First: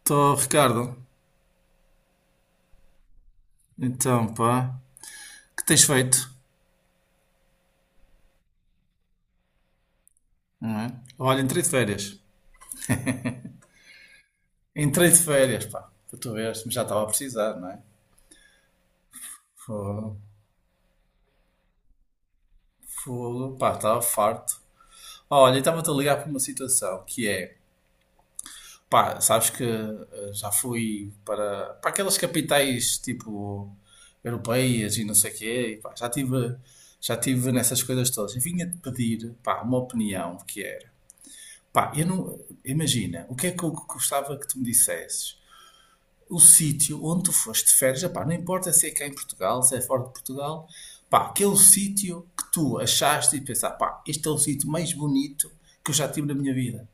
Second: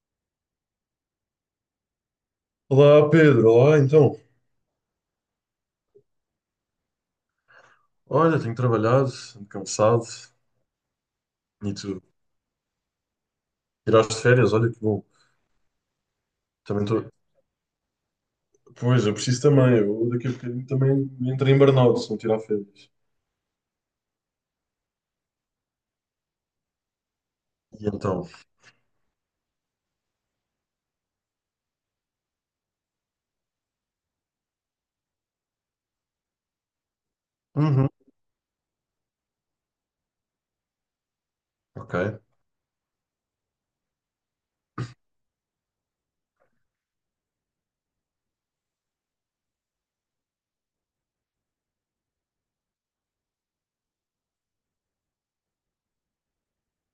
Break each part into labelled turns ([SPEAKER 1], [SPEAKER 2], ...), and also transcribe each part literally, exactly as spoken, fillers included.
[SPEAKER 1] Estou, Ricardo.
[SPEAKER 2] Olá Pedro, olá então.
[SPEAKER 1] Então, pá, o que tens feito?
[SPEAKER 2] Olha, tenho trabalhado, ando cansado.
[SPEAKER 1] Olha, entrei de
[SPEAKER 2] E tu
[SPEAKER 1] férias.
[SPEAKER 2] tiraste férias, olha que bom.
[SPEAKER 1] Entrei de férias, pá, para tu veres, mas já
[SPEAKER 2] Também
[SPEAKER 1] estava a
[SPEAKER 2] estou.
[SPEAKER 1] precisar, não é?
[SPEAKER 2] Pois, eu preciso também. Eu
[SPEAKER 1] Fogo,
[SPEAKER 2] daqui a bocadinho também entro em burnout se não tirar férias.
[SPEAKER 1] fogo, pá, estava farto. Olha, estava-te a ligar para uma situação que é,
[SPEAKER 2] E então?
[SPEAKER 1] pá, sabes que eh, já fui para, para aquelas capitais tipo europeias e não sei o quê, e, pá, já tive, já tive nessas
[SPEAKER 2] Uhum.
[SPEAKER 1] coisas todas. E vinha-te pedir, pá, uma opinião que era. Pá, eu
[SPEAKER 2] Ok.
[SPEAKER 1] não, imagina, o que é que eu gostava que tu me dissesses? O sítio onde tu foste de férias, epá, não importa se é cá em Portugal, se é fora de Portugal, pá, aquele sítio que tu achaste e pensar, pá, este é o sítio mais bonito que eu já tive na minha vida.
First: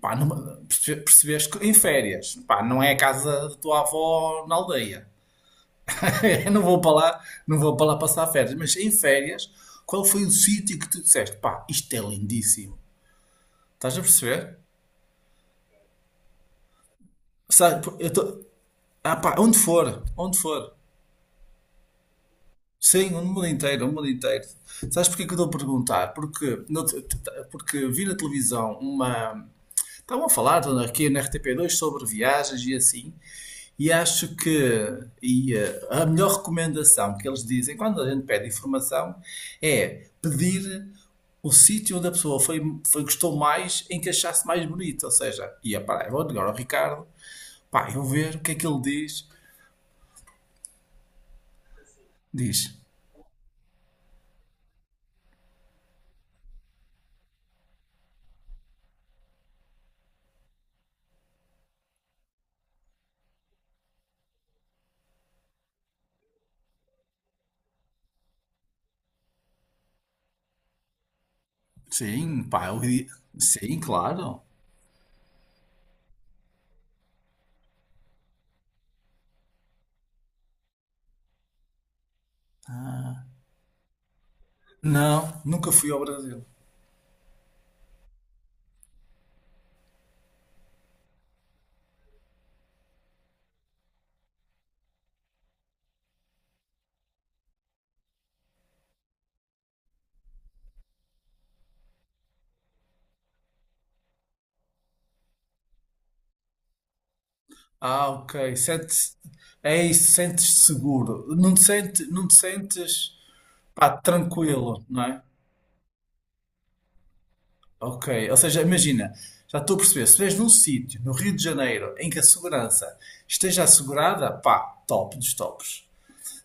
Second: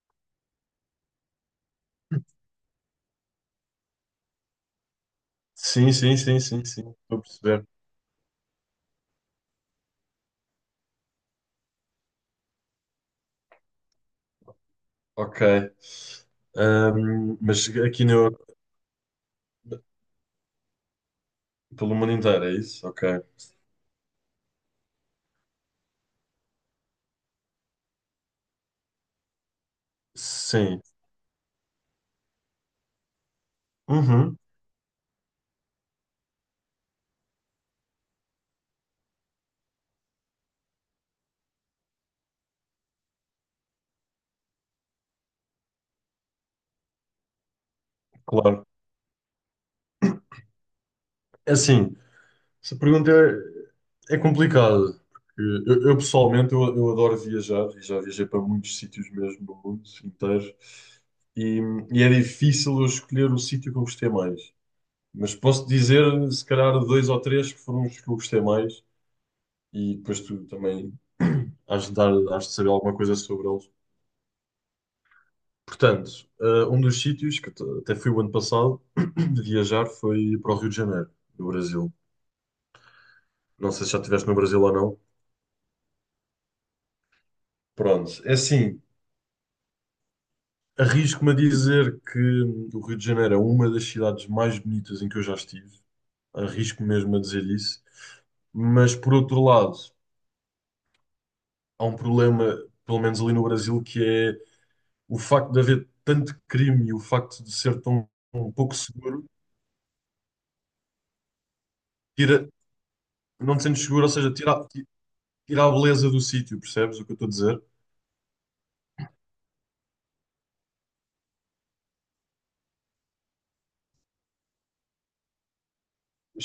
[SPEAKER 1] Pá, numa- perce- percebeste que em férias, pá, não é a casa da tua avó na aldeia.
[SPEAKER 2] Sim, sim, sim,
[SPEAKER 1] Eu não
[SPEAKER 2] sim,
[SPEAKER 1] vou
[SPEAKER 2] sim.
[SPEAKER 1] para
[SPEAKER 2] Estou a
[SPEAKER 1] lá, não
[SPEAKER 2] perceber.
[SPEAKER 1] vou para lá passar férias, mas em férias, qual foi o sítio que tu disseste, pá, isto é lindíssimo. Estás a perceber?
[SPEAKER 2] Ok. Ahm, mas
[SPEAKER 1] Sabe,
[SPEAKER 2] aqui
[SPEAKER 1] eu
[SPEAKER 2] no...
[SPEAKER 1] tô, ah, pá, onde for, onde for.
[SPEAKER 2] Pelo mundo inteiro, é isso?
[SPEAKER 1] Sim,
[SPEAKER 2] Ok.
[SPEAKER 1] o mundo inteiro, o mundo inteiro. Sabes porquê que eu estou a perguntar? Porque, no- t- t- porque vi na televisão uma. Estavam a falar
[SPEAKER 2] Sim.
[SPEAKER 1] aqui na R T P dois sobre viagens e assim, e acho
[SPEAKER 2] Uhum.
[SPEAKER 1] que e, eh, a melhor recomendação que eles dizem quando a gente pede informação é pedir o sítio onde a pessoa foi, foi- gostou mais em que achasse mais bonito. Ou seja, ia para eu vou ligar ao Ricardo, pá, eu vou ver o que é
[SPEAKER 2] Claro.
[SPEAKER 1] que ele diz.
[SPEAKER 2] É assim.
[SPEAKER 1] Diz,
[SPEAKER 2] Essa pergunta é, é complicada, porque eu, eu, pessoalmente eu, eu adoro viajar e já viajei para muitos sítios mesmo no mundo inteiro e, e é difícil eu escolher o sítio que eu gostei mais. Mas posso dizer, se calhar, dois ou três que foram os que eu gostei mais e depois tu também has de, dar,
[SPEAKER 1] sim,
[SPEAKER 2] has de
[SPEAKER 1] pá,
[SPEAKER 2] saber
[SPEAKER 1] eu,
[SPEAKER 2] alguma
[SPEAKER 1] di-
[SPEAKER 2] coisa sobre eles.
[SPEAKER 1] sim, claro.
[SPEAKER 2] Portanto, eh, um dos sítios que t- até fui o ano passado de viajar foi para o Rio de Janeiro, no Brasil. Não sei se já estiveste no Brasil ou não.
[SPEAKER 1] Não, nunca fui ao Brasil.
[SPEAKER 2] Pronto, é assim. Arrisco-me a dizer que o Rio de Janeiro é uma das cidades mais bonitas em que eu já estive. Arrisco mesmo a dizer isso. Mas, por outro lado, há um problema, pelo menos ali no Brasil, que é o facto de haver tanto crime e o facto de ser tão
[SPEAKER 1] Ah,
[SPEAKER 2] um
[SPEAKER 1] ok.
[SPEAKER 2] pouco
[SPEAKER 1] Sentes,
[SPEAKER 2] seguro,
[SPEAKER 1] é isso, sentes-te seguro. Não te sentes, não te
[SPEAKER 2] tira,
[SPEAKER 1] sentes,
[SPEAKER 2] não te sentes
[SPEAKER 1] pá,
[SPEAKER 2] seguro, ou seja, tira,
[SPEAKER 1] tranquilo,
[SPEAKER 2] ti-
[SPEAKER 1] não é?
[SPEAKER 2] tira a beleza do sítio, percebes o que eu estou a dizer?
[SPEAKER 1] Ok. Ou seja, imagina, já estou a perceber, se vês num sítio, no Rio de Janeiro, em que a segurança esteja assegurada, pá, top dos tops.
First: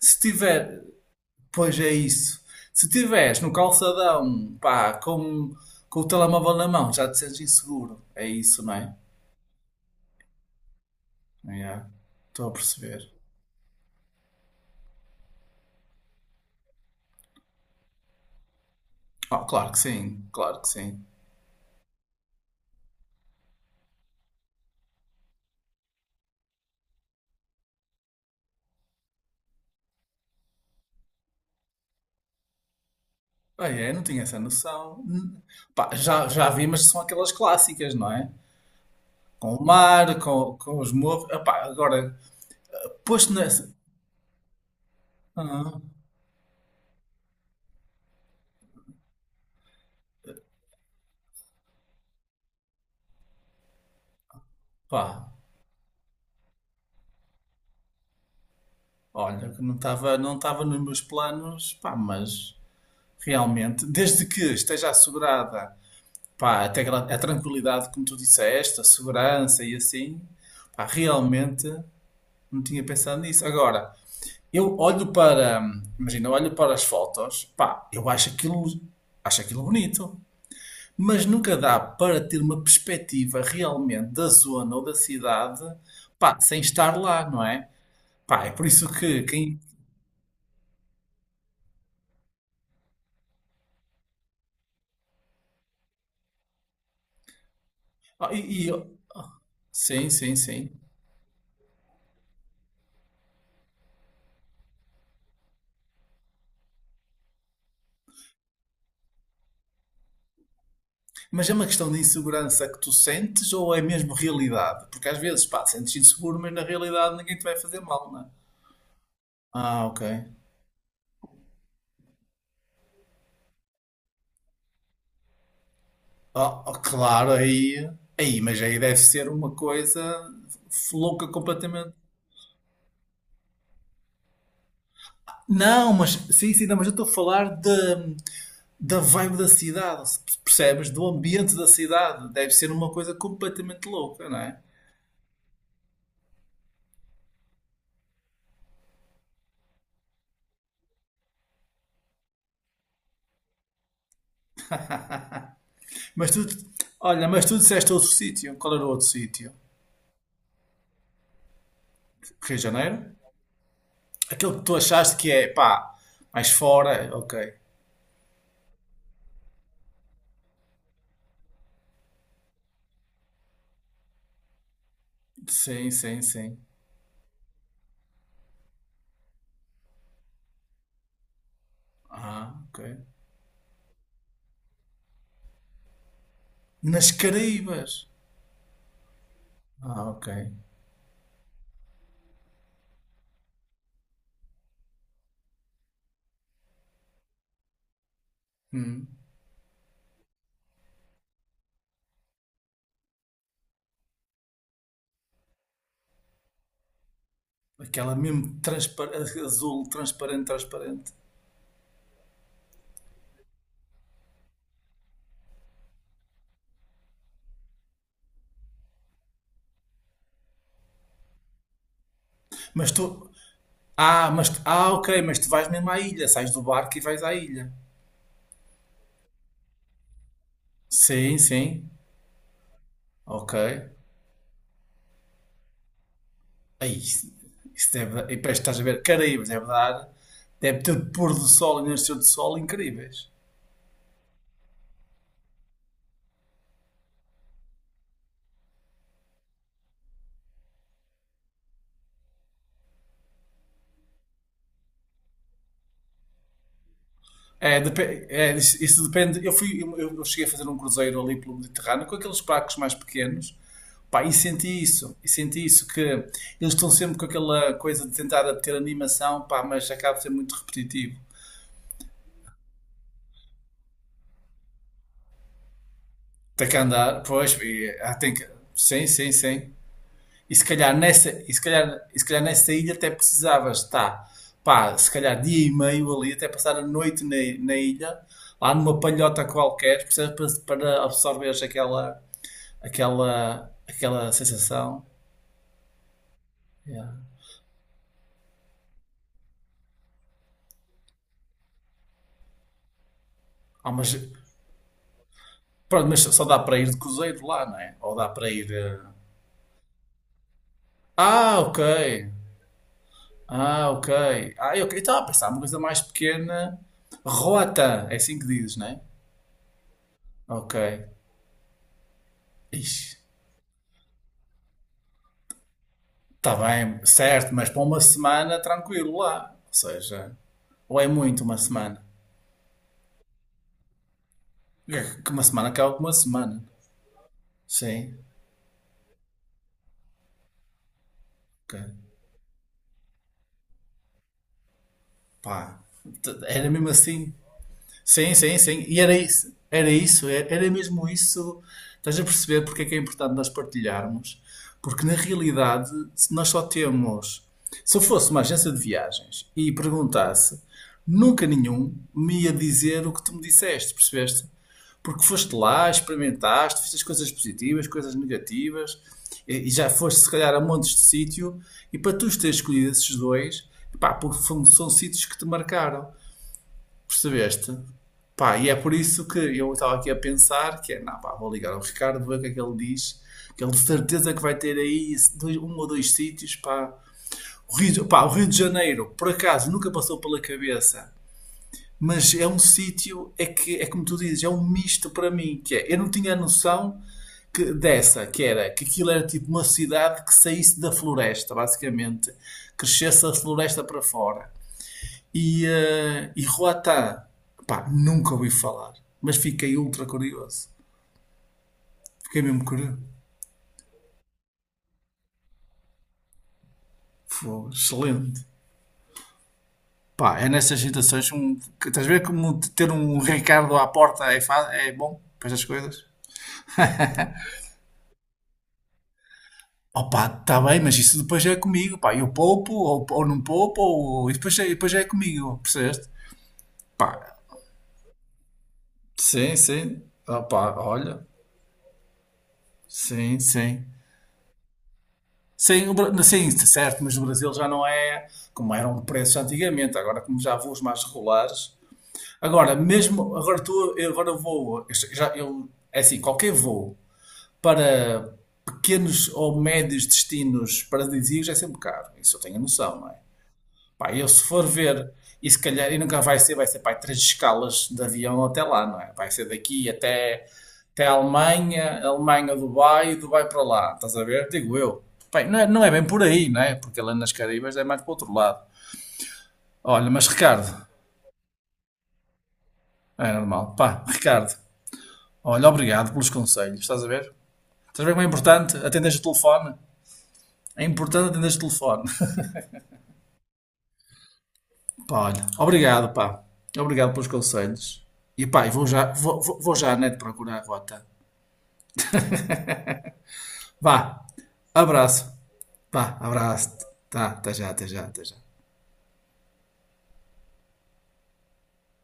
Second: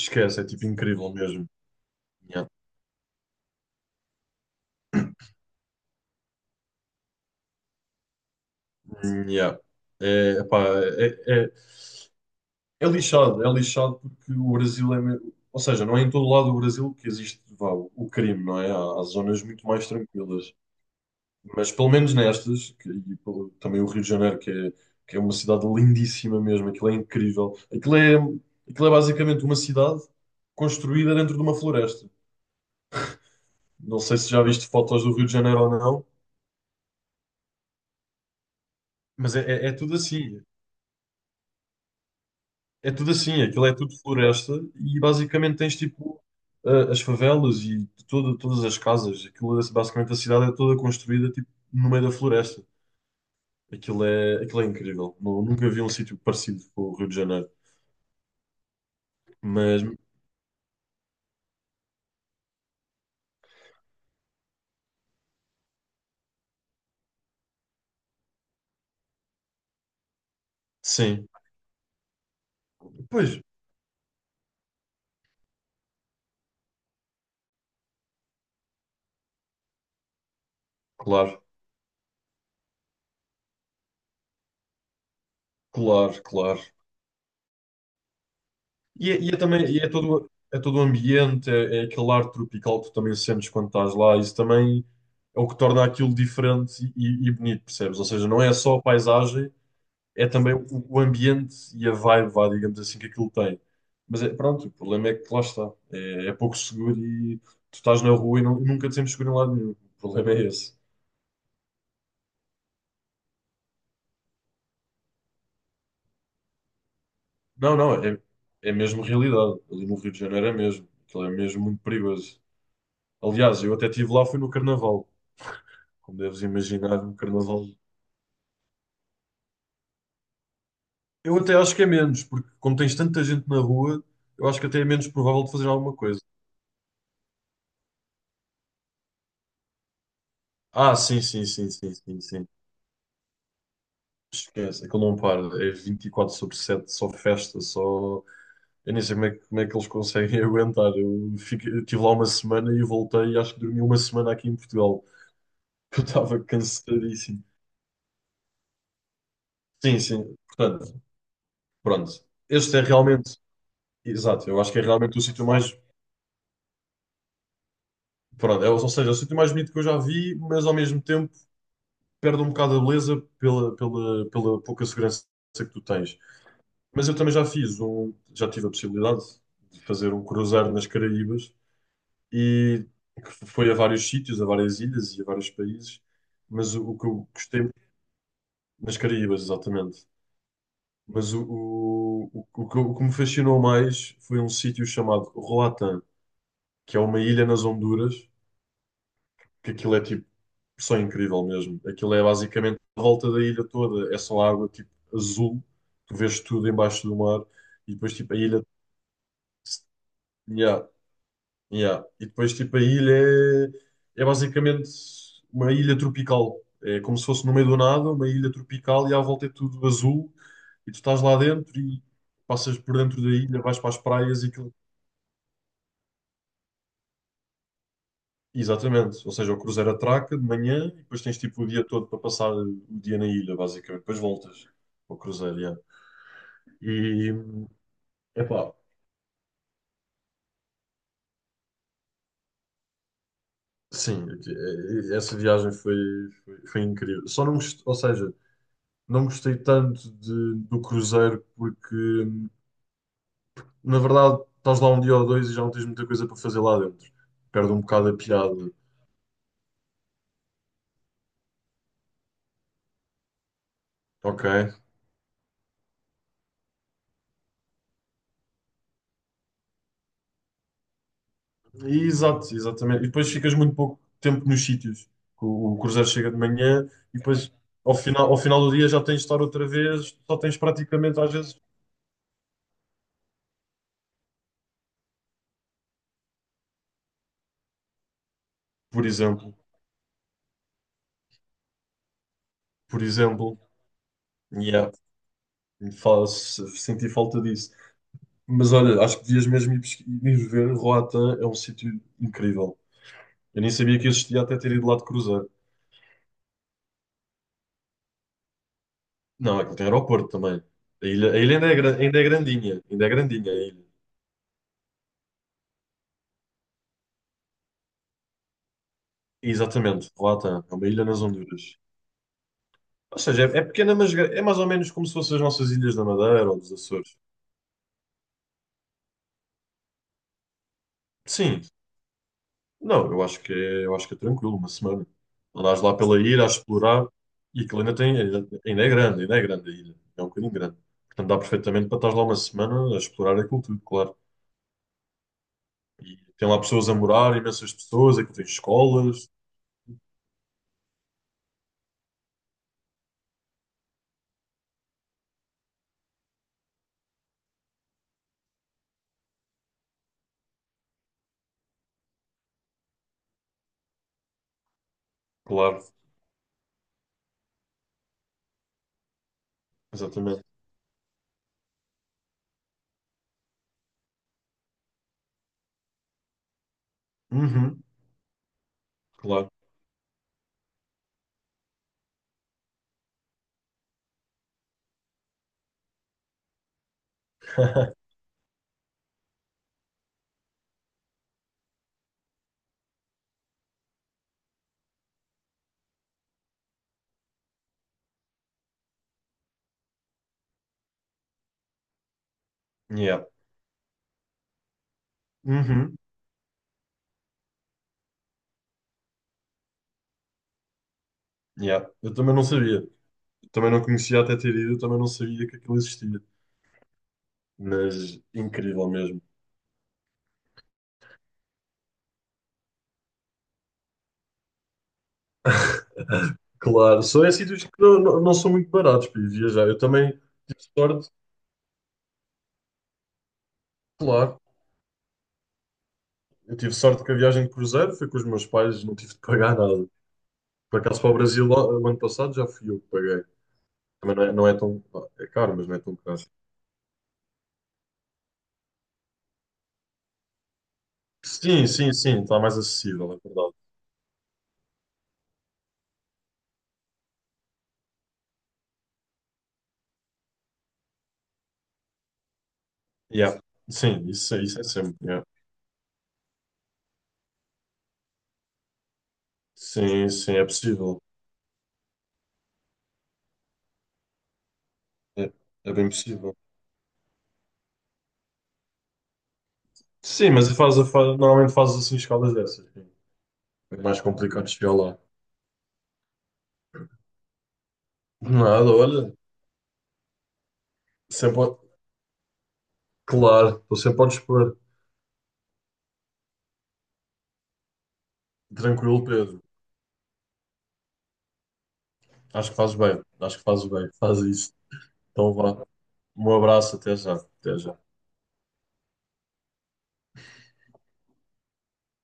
[SPEAKER 1] Se
[SPEAKER 2] é tipo
[SPEAKER 1] tiver,
[SPEAKER 2] incrível mesmo.
[SPEAKER 1] pois é isso.
[SPEAKER 2] Yeah.
[SPEAKER 1] Se tiveres no calçadão, pá, com, com o telemóvel na mão, já te sentes inseguro. É isso, não é?
[SPEAKER 2] Yeah. É, epá, é, é,
[SPEAKER 1] Yeah, Estou a
[SPEAKER 2] É
[SPEAKER 1] perceber.
[SPEAKER 2] lixado, é lixado porque o Brasil é. me- Ou seja, não é em todo lado do Brasil que existe, vá, o o crime, não é? Há, há zonas
[SPEAKER 1] Ah,
[SPEAKER 2] muito
[SPEAKER 1] claro que
[SPEAKER 2] mais
[SPEAKER 1] sim,
[SPEAKER 2] tranquilas.
[SPEAKER 1] claro que sim.
[SPEAKER 2] Mas pelo menos nestas, que- e pelo- também o Rio de Janeiro, que é, que é uma cidade lindíssima mesmo, aquilo é incrível. Aquilo é, aquilo é basicamente uma cidade construída dentro de uma floresta.
[SPEAKER 1] Bem, é,
[SPEAKER 2] Não
[SPEAKER 1] não
[SPEAKER 2] sei
[SPEAKER 1] tinha
[SPEAKER 2] se
[SPEAKER 1] essa
[SPEAKER 2] já viste
[SPEAKER 1] noção.
[SPEAKER 2] fotos do Rio de
[SPEAKER 1] Hum.
[SPEAKER 2] Janeiro ou
[SPEAKER 1] Pá,
[SPEAKER 2] não,
[SPEAKER 1] já, já vi, mas são aquelas clássicas, não é?
[SPEAKER 2] mas é,
[SPEAKER 1] Com o
[SPEAKER 2] é- é tudo
[SPEAKER 1] mar,
[SPEAKER 2] assim.
[SPEAKER 1] com, com os morros. Ah, pá, agora,
[SPEAKER 2] É tudo
[SPEAKER 1] posto
[SPEAKER 2] assim, aquilo é
[SPEAKER 1] nessa.
[SPEAKER 2] tudo floresta e basicamente tens
[SPEAKER 1] Ah,
[SPEAKER 2] tipo a- as favelas e todo, todas as casas. Aquilo, é- basicamente a cidade é toda construída tipo no meio da floresta. Aquilo é, aquilo é incrível.
[SPEAKER 1] pá,
[SPEAKER 2] Nu- nunca vi um sítio parecido com o Rio de Janeiro.
[SPEAKER 1] olha, que não
[SPEAKER 2] Mas
[SPEAKER 1] estava não estava nos meus planos, pá, mas realmente, desde que esteja assegurada, pá, até aquela- a tranquilidade, como tu disseste, a segurança e assim, pá,
[SPEAKER 2] sim,
[SPEAKER 1] realmente não tinha pensado
[SPEAKER 2] pois,
[SPEAKER 1] nisso. Agora. Eu olho para, imagina, eu olho para as fotos, pá, eu acho aquilo, acho aquilo bonito, mas
[SPEAKER 2] claro,
[SPEAKER 1] nunca dá para ter uma perspectiva realmente da zona ou da cidade,
[SPEAKER 2] claro,
[SPEAKER 1] pá, sem
[SPEAKER 2] claro.
[SPEAKER 1] estar lá, não é? Pá, é por isso
[SPEAKER 2] E, é-
[SPEAKER 1] que
[SPEAKER 2] e é
[SPEAKER 1] quem.
[SPEAKER 2] também e é todo, é todo o ambiente, é, é aquele ar tropical que tu também sentes quando estás lá. Isso também é o que torna aquilo diferente e, e bonito, percebes? Ou seja,
[SPEAKER 1] Ah,
[SPEAKER 2] não é
[SPEAKER 1] e- e-
[SPEAKER 2] só a paisagem,
[SPEAKER 1] sim,
[SPEAKER 2] é
[SPEAKER 1] sim,
[SPEAKER 2] também o,
[SPEAKER 1] sim.
[SPEAKER 2] o ambiente e a vibe, vá, digamos assim, que aquilo tem. Mas é, pronto, o problema é que lá está. É, é pouco seguro e tu estás na rua e não- nunca te sentes seguro em lado nenhum. O problema é esse.
[SPEAKER 1] Mas é uma questão de insegurança que tu sentes ou é mesmo realidade? Porque às vezes, pá, sentes inseguro, mas na realidade ninguém te vai
[SPEAKER 2] Não,
[SPEAKER 1] fazer
[SPEAKER 2] não,
[SPEAKER 1] mal, não
[SPEAKER 2] é,
[SPEAKER 1] é?
[SPEAKER 2] é mesmo realidade.
[SPEAKER 1] Ah,
[SPEAKER 2] Ali no
[SPEAKER 1] ok.
[SPEAKER 2] Rio de Janeiro é mesmo. Aquilo é mesmo muito perigoso. Aliás, eu até estive lá, foi no Carnaval. Como deves
[SPEAKER 1] Oh, oh,
[SPEAKER 2] imaginar, no
[SPEAKER 1] claro,
[SPEAKER 2] Carnaval.
[SPEAKER 1] aí, aí, mas aí deve ser uma coisa f- louca
[SPEAKER 2] Eu até acho que é
[SPEAKER 1] completamente.
[SPEAKER 2] menos, porque como tens tanta gente na rua, eu acho que até é menos provável de fazer
[SPEAKER 1] Não,
[SPEAKER 2] alguma
[SPEAKER 1] mas
[SPEAKER 2] coisa.
[SPEAKER 1] sim, sim, não, mas eu estou a falar de, da vibe da cidade, se percebes?
[SPEAKER 2] Ah,
[SPEAKER 1] Do
[SPEAKER 2] sim, sim,
[SPEAKER 1] ambiente da
[SPEAKER 2] sim, sim, sim,
[SPEAKER 1] cidade.
[SPEAKER 2] sim.
[SPEAKER 1] Deve ser uma coisa completamente louca, não é?
[SPEAKER 2] Esquece, aquilo não para. É vinte e quatro sobre sete só festa, só. Eu nem sei como é, que como é que eles conseguem aguentar. Eu fiquei, eu estive lá uma semana e voltei e acho que dormi uma semana aqui em Portugal. Eu
[SPEAKER 1] Mas
[SPEAKER 2] estava
[SPEAKER 1] tu, olha,
[SPEAKER 2] cansadíssimo.
[SPEAKER 1] mas tu- disseste outro sítio. Qual era o outro sítio?
[SPEAKER 2] Sim, sim. Portanto, pronto.
[SPEAKER 1] Rio de
[SPEAKER 2] Este é
[SPEAKER 1] Janeiro?
[SPEAKER 2] realmente. Exato,
[SPEAKER 1] Aquele
[SPEAKER 2] eu
[SPEAKER 1] que
[SPEAKER 2] acho
[SPEAKER 1] tu
[SPEAKER 2] que é
[SPEAKER 1] achaste
[SPEAKER 2] realmente o
[SPEAKER 1] que é,
[SPEAKER 2] sítio
[SPEAKER 1] pá,
[SPEAKER 2] mais.
[SPEAKER 1] mais fora, ok.
[SPEAKER 2] Pronto, é, ou seja, é o sítio mais bonito que eu já vi, mas ao mesmo tempo perde um bocado a beleza pela, pela, pela pouca segurança que tu
[SPEAKER 1] Sim,
[SPEAKER 2] tens.
[SPEAKER 1] sim, sim.
[SPEAKER 2] Mas eu também já fiz um. Já tive a possibilidade de fazer um cruzeiro nas Caraíbas.
[SPEAKER 1] Ah, ok.
[SPEAKER 2] E que foi a vários sítios, a várias ilhas e a vários países, mas o, o que
[SPEAKER 1] Nas
[SPEAKER 2] eu gostei
[SPEAKER 1] Caraíbas.
[SPEAKER 2] nas Caraíbas, exatamente.
[SPEAKER 1] Ah, ok.
[SPEAKER 2] Mas o, o, o, o que o que me fascinou mais foi um sítio chamado Roatán, que é uma ilha nas Honduras,
[SPEAKER 1] Hum.
[SPEAKER 2] que aquilo é tipo só incrível mesmo. Aquilo é basicamente a volta da ilha toda, é só água tipo azul, tu vês tudo embaixo do mar e
[SPEAKER 1] Aquela
[SPEAKER 2] depois tipo a
[SPEAKER 1] mesmo
[SPEAKER 2] ilha
[SPEAKER 1] transpar azul, transparente,
[SPEAKER 2] yeah,
[SPEAKER 1] transparente.
[SPEAKER 2] Yeah. E depois, tipo, a ilha é, é basicamente uma ilha tropical. É como se fosse no meio do nada, uma ilha tropical e à volta é tudo azul. E tu estás lá dentro e passas
[SPEAKER 1] Mas
[SPEAKER 2] por dentro
[SPEAKER 1] tu.
[SPEAKER 2] da ilha, vais para as
[SPEAKER 1] Ah,
[SPEAKER 2] praias e
[SPEAKER 1] mas tu-
[SPEAKER 2] aquilo.
[SPEAKER 1] ah, ok, mas tu vais mesmo à ilha, sais do barco e vais à ilha.
[SPEAKER 2] Exatamente. Ou seja, o cruzeiro atraca de manhã e depois tens
[SPEAKER 1] Sim,
[SPEAKER 2] tipo o dia
[SPEAKER 1] sim.
[SPEAKER 2] todo para passar o dia na
[SPEAKER 1] Ok.
[SPEAKER 2] ilha, basicamente. Depois voltas ao cruzeiro, yeah.
[SPEAKER 1] Aí, isso
[SPEAKER 2] E,
[SPEAKER 1] isso deve. E parece que
[SPEAKER 2] epá,
[SPEAKER 1] estás a ver Caraíbas, deve dar. Deve ter pôr do sol e nascer do sol incríveis.
[SPEAKER 2] sim, aqui- eh, essa viagem foi, foi, foi, incrível. Só não, gost- ou seja, Não gostei tanto de- do cruzeiro porque, na verdade, estás lá um dia ou dois e já não tens muita coisa para fazer lá dentro. Perde
[SPEAKER 1] É,
[SPEAKER 2] um bocado a
[SPEAKER 1] depe- é,
[SPEAKER 2] piada.
[SPEAKER 1] isso isso depende. Eu fui, eu, eu cheguei a fazer um cruzeiro ali pelo Mediterrâneo com aqueles barcos mais pequenos, pá, e
[SPEAKER 2] Ok.
[SPEAKER 1] senti isso, e senti isso que eles estão sempre com aquela coisa de tentar ter animação, pá, mas acaba de ser muito repetitivo.
[SPEAKER 2] E, exato, exatamente. E depois ficas muito pouco tempo nos sítios. O, o cruzeiro chega de
[SPEAKER 1] Tem que
[SPEAKER 2] manhã e
[SPEAKER 1] andar,
[SPEAKER 2] depois,
[SPEAKER 1] pois,
[SPEAKER 2] ao
[SPEAKER 1] e, ah,
[SPEAKER 2] final,
[SPEAKER 1] tem
[SPEAKER 2] ao
[SPEAKER 1] que,
[SPEAKER 2] final do dia, já
[SPEAKER 1] sim,
[SPEAKER 2] tens de
[SPEAKER 1] sim,
[SPEAKER 2] estar outra
[SPEAKER 1] sim.
[SPEAKER 2] vez. Só
[SPEAKER 1] E
[SPEAKER 2] tens
[SPEAKER 1] se calhar
[SPEAKER 2] praticamente,
[SPEAKER 1] nessa,
[SPEAKER 2] às
[SPEAKER 1] e se
[SPEAKER 2] vezes,
[SPEAKER 1] calhar, e se calhar nessa ilha até precisavas estar, pá, se calhar dia e meio ali, até passar a noite na, na ilha, lá numa
[SPEAKER 2] por
[SPEAKER 1] palhota
[SPEAKER 2] exemplo,
[SPEAKER 1] qualquer, percebes? Para, para absorveres aquela
[SPEAKER 2] por exemplo,
[SPEAKER 1] aquela, aquela
[SPEAKER 2] yeah,
[SPEAKER 1] sensação.
[SPEAKER 2] fa- se-
[SPEAKER 1] Yeah.
[SPEAKER 2] senti falta disso. Mas olha, acho que devias mesmo ir pesqui- ir ver. Roatã é um sítio incrível. Eu nem
[SPEAKER 1] Há
[SPEAKER 2] sabia que
[SPEAKER 1] umas-
[SPEAKER 2] existia até ter ido lá de cruzeiro.
[SPEAKER 1] Pronto, mas só dá para ir de cruzeiro lá, não é? Ou dá para ir. eh,
[SPEAKER 2] Não, aquilo tem aeroporto também. A ilha, a ilha
[SPEAKER 1] Ah,
[SPEAKER 2] ainda é,
[SPEAKER 1] ok.
[SPEAKER 2] gra- ainda é grandinha. Ainda é grandinha a ilha.
[SPEAKER 1] Ah, ok. Ah, ok. Estava a pensar uma coisa mais pequena. Rota, é assim que dizes, não é?
[SPEAKER 2] Exatamente, Roatán.
[SPEAKER 1] Ok.
[SPEAKER 2] É uma ilha nas Honduras.
[SPEAKER 1] Ixi,
[SPEAKER 2] Ou seja, é, é pequena, mas gra- é mais ou menos como se fossem as nossas ilhas da Madeira
[SPEAKER 1] está
[SPEAKER 2] ou dos
[SPEAKER 1] bem,
[SPEAKER 2] Açores.
[SPEAKER 1] certo, mas para uma semana tranquilo lá. Ou seja, ou é muito uma
[SPEAKER 2] Sim.
[SPEAKER 1] semana?
[SPEAKER 2] Não, eu acho que é, eu acho que é tranquilo, uma semana.
[SPEAKER 1] É Que uma semana
[SPEAKER 2] Andas
[SPEAKER 1] acaba
[SPEAKER 2] lá
[SPEAKER 1] com uma
[SPEAKER 2] pela ilha a
[SPEAKER 1] semana.
[SPEAKER 2] explorar e aquilo ainda tem,
[SPEAKER 1] Sim,
[SPEAKER 2] ainda ainda é grande, ainda é grande a ilha. É um bocadinho grande. Portanto, dá
[SPEAKER 1] ok.
[SPEAKER 2] perfeitamente para estar lá uma semana a explorar aquilo tudo, claro.
[SPEAKER 1] Pá,
[SPEAKER 2] E
[SPEAKER 1] t-
[SPEAKER 2] tem lá
[SPEAKER 1] era mesmo
[SPEAKER 2] pessoas a
[SPEAKER 1] assim.
[SPEAKER 2] morar, imensas pessoas,
[SPEAKER 1] Sim,
[SPEAKER 2] aquilo tem
[SPEAKER 1] sim, sim. E era
[SPEAKER 2] escolas.
[SPEAKER 1] isso, era isso, era era mesmo isso. Estás a perceber porque é que é importante nós partilharmos? Porque na realidade se nós só temos. Se eu fosse uma agência de viagens e perguntasse, nunca nenhum me ia dizer o que tu me disseste, percebeste? Porque foste
[SPEAKER 2] Claro,
[SPEAKER 1] lá, experimentaste, fizeste coisas positivas, coisas negativas, e e já foste se
[SPEAKER 2] exatamente.
[SPEAKER 1] calhar a montes de sítio, e para tu teres escolhido esses dois, pá, porque foram- são sítios que te marcaram. Percebeste?
[SPEAKER 2] Uhum,
[SPEAKER 1] Pá, e é por isso que
[SPEAKER 2] claro.
[SPEAKER 1] eu estava aqui a pensar que é, não, pá, vou ligar ao Ricardo, ver o que é que ele diz, que ele de certeza que vai ter aí esse dois- um ou dois sítios, pá. O Rio, de- pá, o Rio de Janeiro, por acaso, nunca passou pela cabeça, mas é um sítio, é que, é como tu dizes, é um misto para mim, que é, eu não tinha a noção que, dessa, que era, que aquilo era tipo uma cidade que saísse da floresta, basicamente,
[SPEAKER 2] Yeah,
[SPEAKER 1] crescesse a floresta para fora. E,
[SPEAKER 2] uhum,
[SPEAKER 1] eh, e Ruatá, pá, nunca ouvi falar, mas fiquei ultra curioso.
[SPEAKER 2] yeah. Eu também
[SPEAKER 1] Fiquei
[SPEAKER 2] não
[SPEAKER 1] mesmo
[SPEAKER 2] sabia.
[SPEAKER 1] curioso.
[SPEAKER 2] Eu também não conhecia até ter ido, eu também não sabia que aquilo existia.
[SPEAKER 1] Foi
[SPEAKER 2] Mas
[SPEAKER 1] excelente.
[SPEAKER 2] incrível mesmo.
[SPEAKER 1] Pá, é nessas situações um, que estás a ver como ter um Ricardo à porta é, fa- é bom para estas coisas?
[SPEAKER 2] Claro, só em sítios que não, não, não são muito baratos para ir viajar. Eu também
[SPEAKER 1] Opa, está
[SPEAKER 2] tive
[SPEAKER 1] bem, mas
[SPEAKER 2] sorte,
[SPEAKER 1] isso depois é comigo, pá, eu poupo ou, ou não poupo ou, e
[SPEAKER 2] claro.
[SPEAKER 1] depois, é- depois é comigo, percebeste?
[SPEAKER 2] Eu tive sorte que a
[SPEAKER 1] Pá,
[SPEAKER 2] viagem de cruzeiro foi com os meus pais, não tive de
[SPEAKER 1] sim,
[SPEAKER 2] pagar nada.
[SPEAKER 1] sim, opa,
[SPEAKER 2] Por acaso para o
[SPEAKER 1] olha,
[SPEAKER 2] Brasil, lá, o ano passado, já fui eu que paguei.
[SPEAKER 1] sim, sim.
[SPEAKER 2] Também não é, não é tão. É caro, mas não é
[SPEAKER 1] Sim, o
[SPEAKER 2] tão caro.
[SPEAKER 1] Bra- sim, certo, mas no Brasil já não é como eram preços antigamente, agora como já há voos mais
[SPEAKER 2] Sim,
[SPEAKER 1] regulares.
[SPEAKER 2] sim, sim, está mais
[SPEAKER 1] Agora,
[SPEAKER 2] acessível, é
[SPEAKER 1] mesmo,
[SPEAKER 2] verdade.
[SPEAKER 1] agora tu, eu agora vou, eu já, eu, é assim, qualquer voo para pequenos ou médios destinos paradisíacos é sempre caro, isso eu tenho a noção, não é?
[SPEAKER 2] Yeah. Sim,
[SPEAKER 1] Pá, eu
[SPEAKER 2] isso,
[SPEAKER 1] se
[SPEAKER 2] isso é
[SPEAKER 1] for ver,
[SPEAKER 2] sempre. É.
[SPEAKER 1] e se calhar, e nunca vai ser, vai ser, pá, três escalas de avião até lá, não é? Vai ser daqui
[SPEAKER 2] Sim, sim, é
[SPEAKER 1] até,
[SPEAKER 2] possível.
[SPEAKER 1] até a Alemanha, Alemanha, Dubai, Dubai para lá, estás a ver? Digo eu.
[SPEAKER 2] É,
[SPEAKER 1] Bem, não é,
[SPEAKER 2] é
[SPEAKER 1] não
[SPEAKER 2] bem
[SPEAKER 1] é bem por
[SPEAKER 2] possível.
[SPEAKER 1] aí, não é? Porque lá nas Caribas é mais para o outro lado. Olha, mas
[SPEAKER 2] Sim, mas
[SPEAKER 1] Ricardo,
[SPEAKER 2] faz, a- faz- normalmente fazes assim escalas dessas.
[SPEAKER 1] é normal.
[SPEAKER 2] É mais
[SPEAKER 1] Pá,
[SPEAKER 2] complicado
[SPEAKER 1] Ricardo,
[SPEAKER 2] chegar lá.
[SPEAKER 1] olha, obrigado pelos conselhos, estás a ver? Estás a ver como é
[SPEAKER 2] Nada,
[SPEAKER 1] importante
[SPEAKER 2] olha.
[SPEAKER 1] atenderes o telefone? É importante
[SPEAKER 2] Sempre, ao-
[SPEAKER 1] atenderes o telefone.
[SPEAKER 2] claro, estou sempre a dispor.
[SPEAKER 1] Pá, olha, obrigado, pá. Obrigado pelos conselhos. E pá, e vou
[SPEAKER 2] Tranquilo,
[SPEAKER 1] já, vou,
[SPEAKER 2] Pedro.
[SPEAKER 1] vou vou já, né, de procurar a rota.
[SPEAKER 2] Acho que fazes bem. Acho que fazes bem. Faz
[SPEAKER 1] Vá,
[SPEAKER 2] isso.
[SPEAKER 1] abraço.
[SPEAKER 2] Então vá.
[SPEAKER 1] Vá,
[SPEAKER 2] Um
[SPEAKER 1] abraço.
[SPEAKER 2] abraço, até já.
[SPEAKER 1] Tá, tá
[SPEAKER 2] Até
[SPEAKER 1] já,
[SPEAKER 2] já.
[SPEAKER 1] tá já, tá já.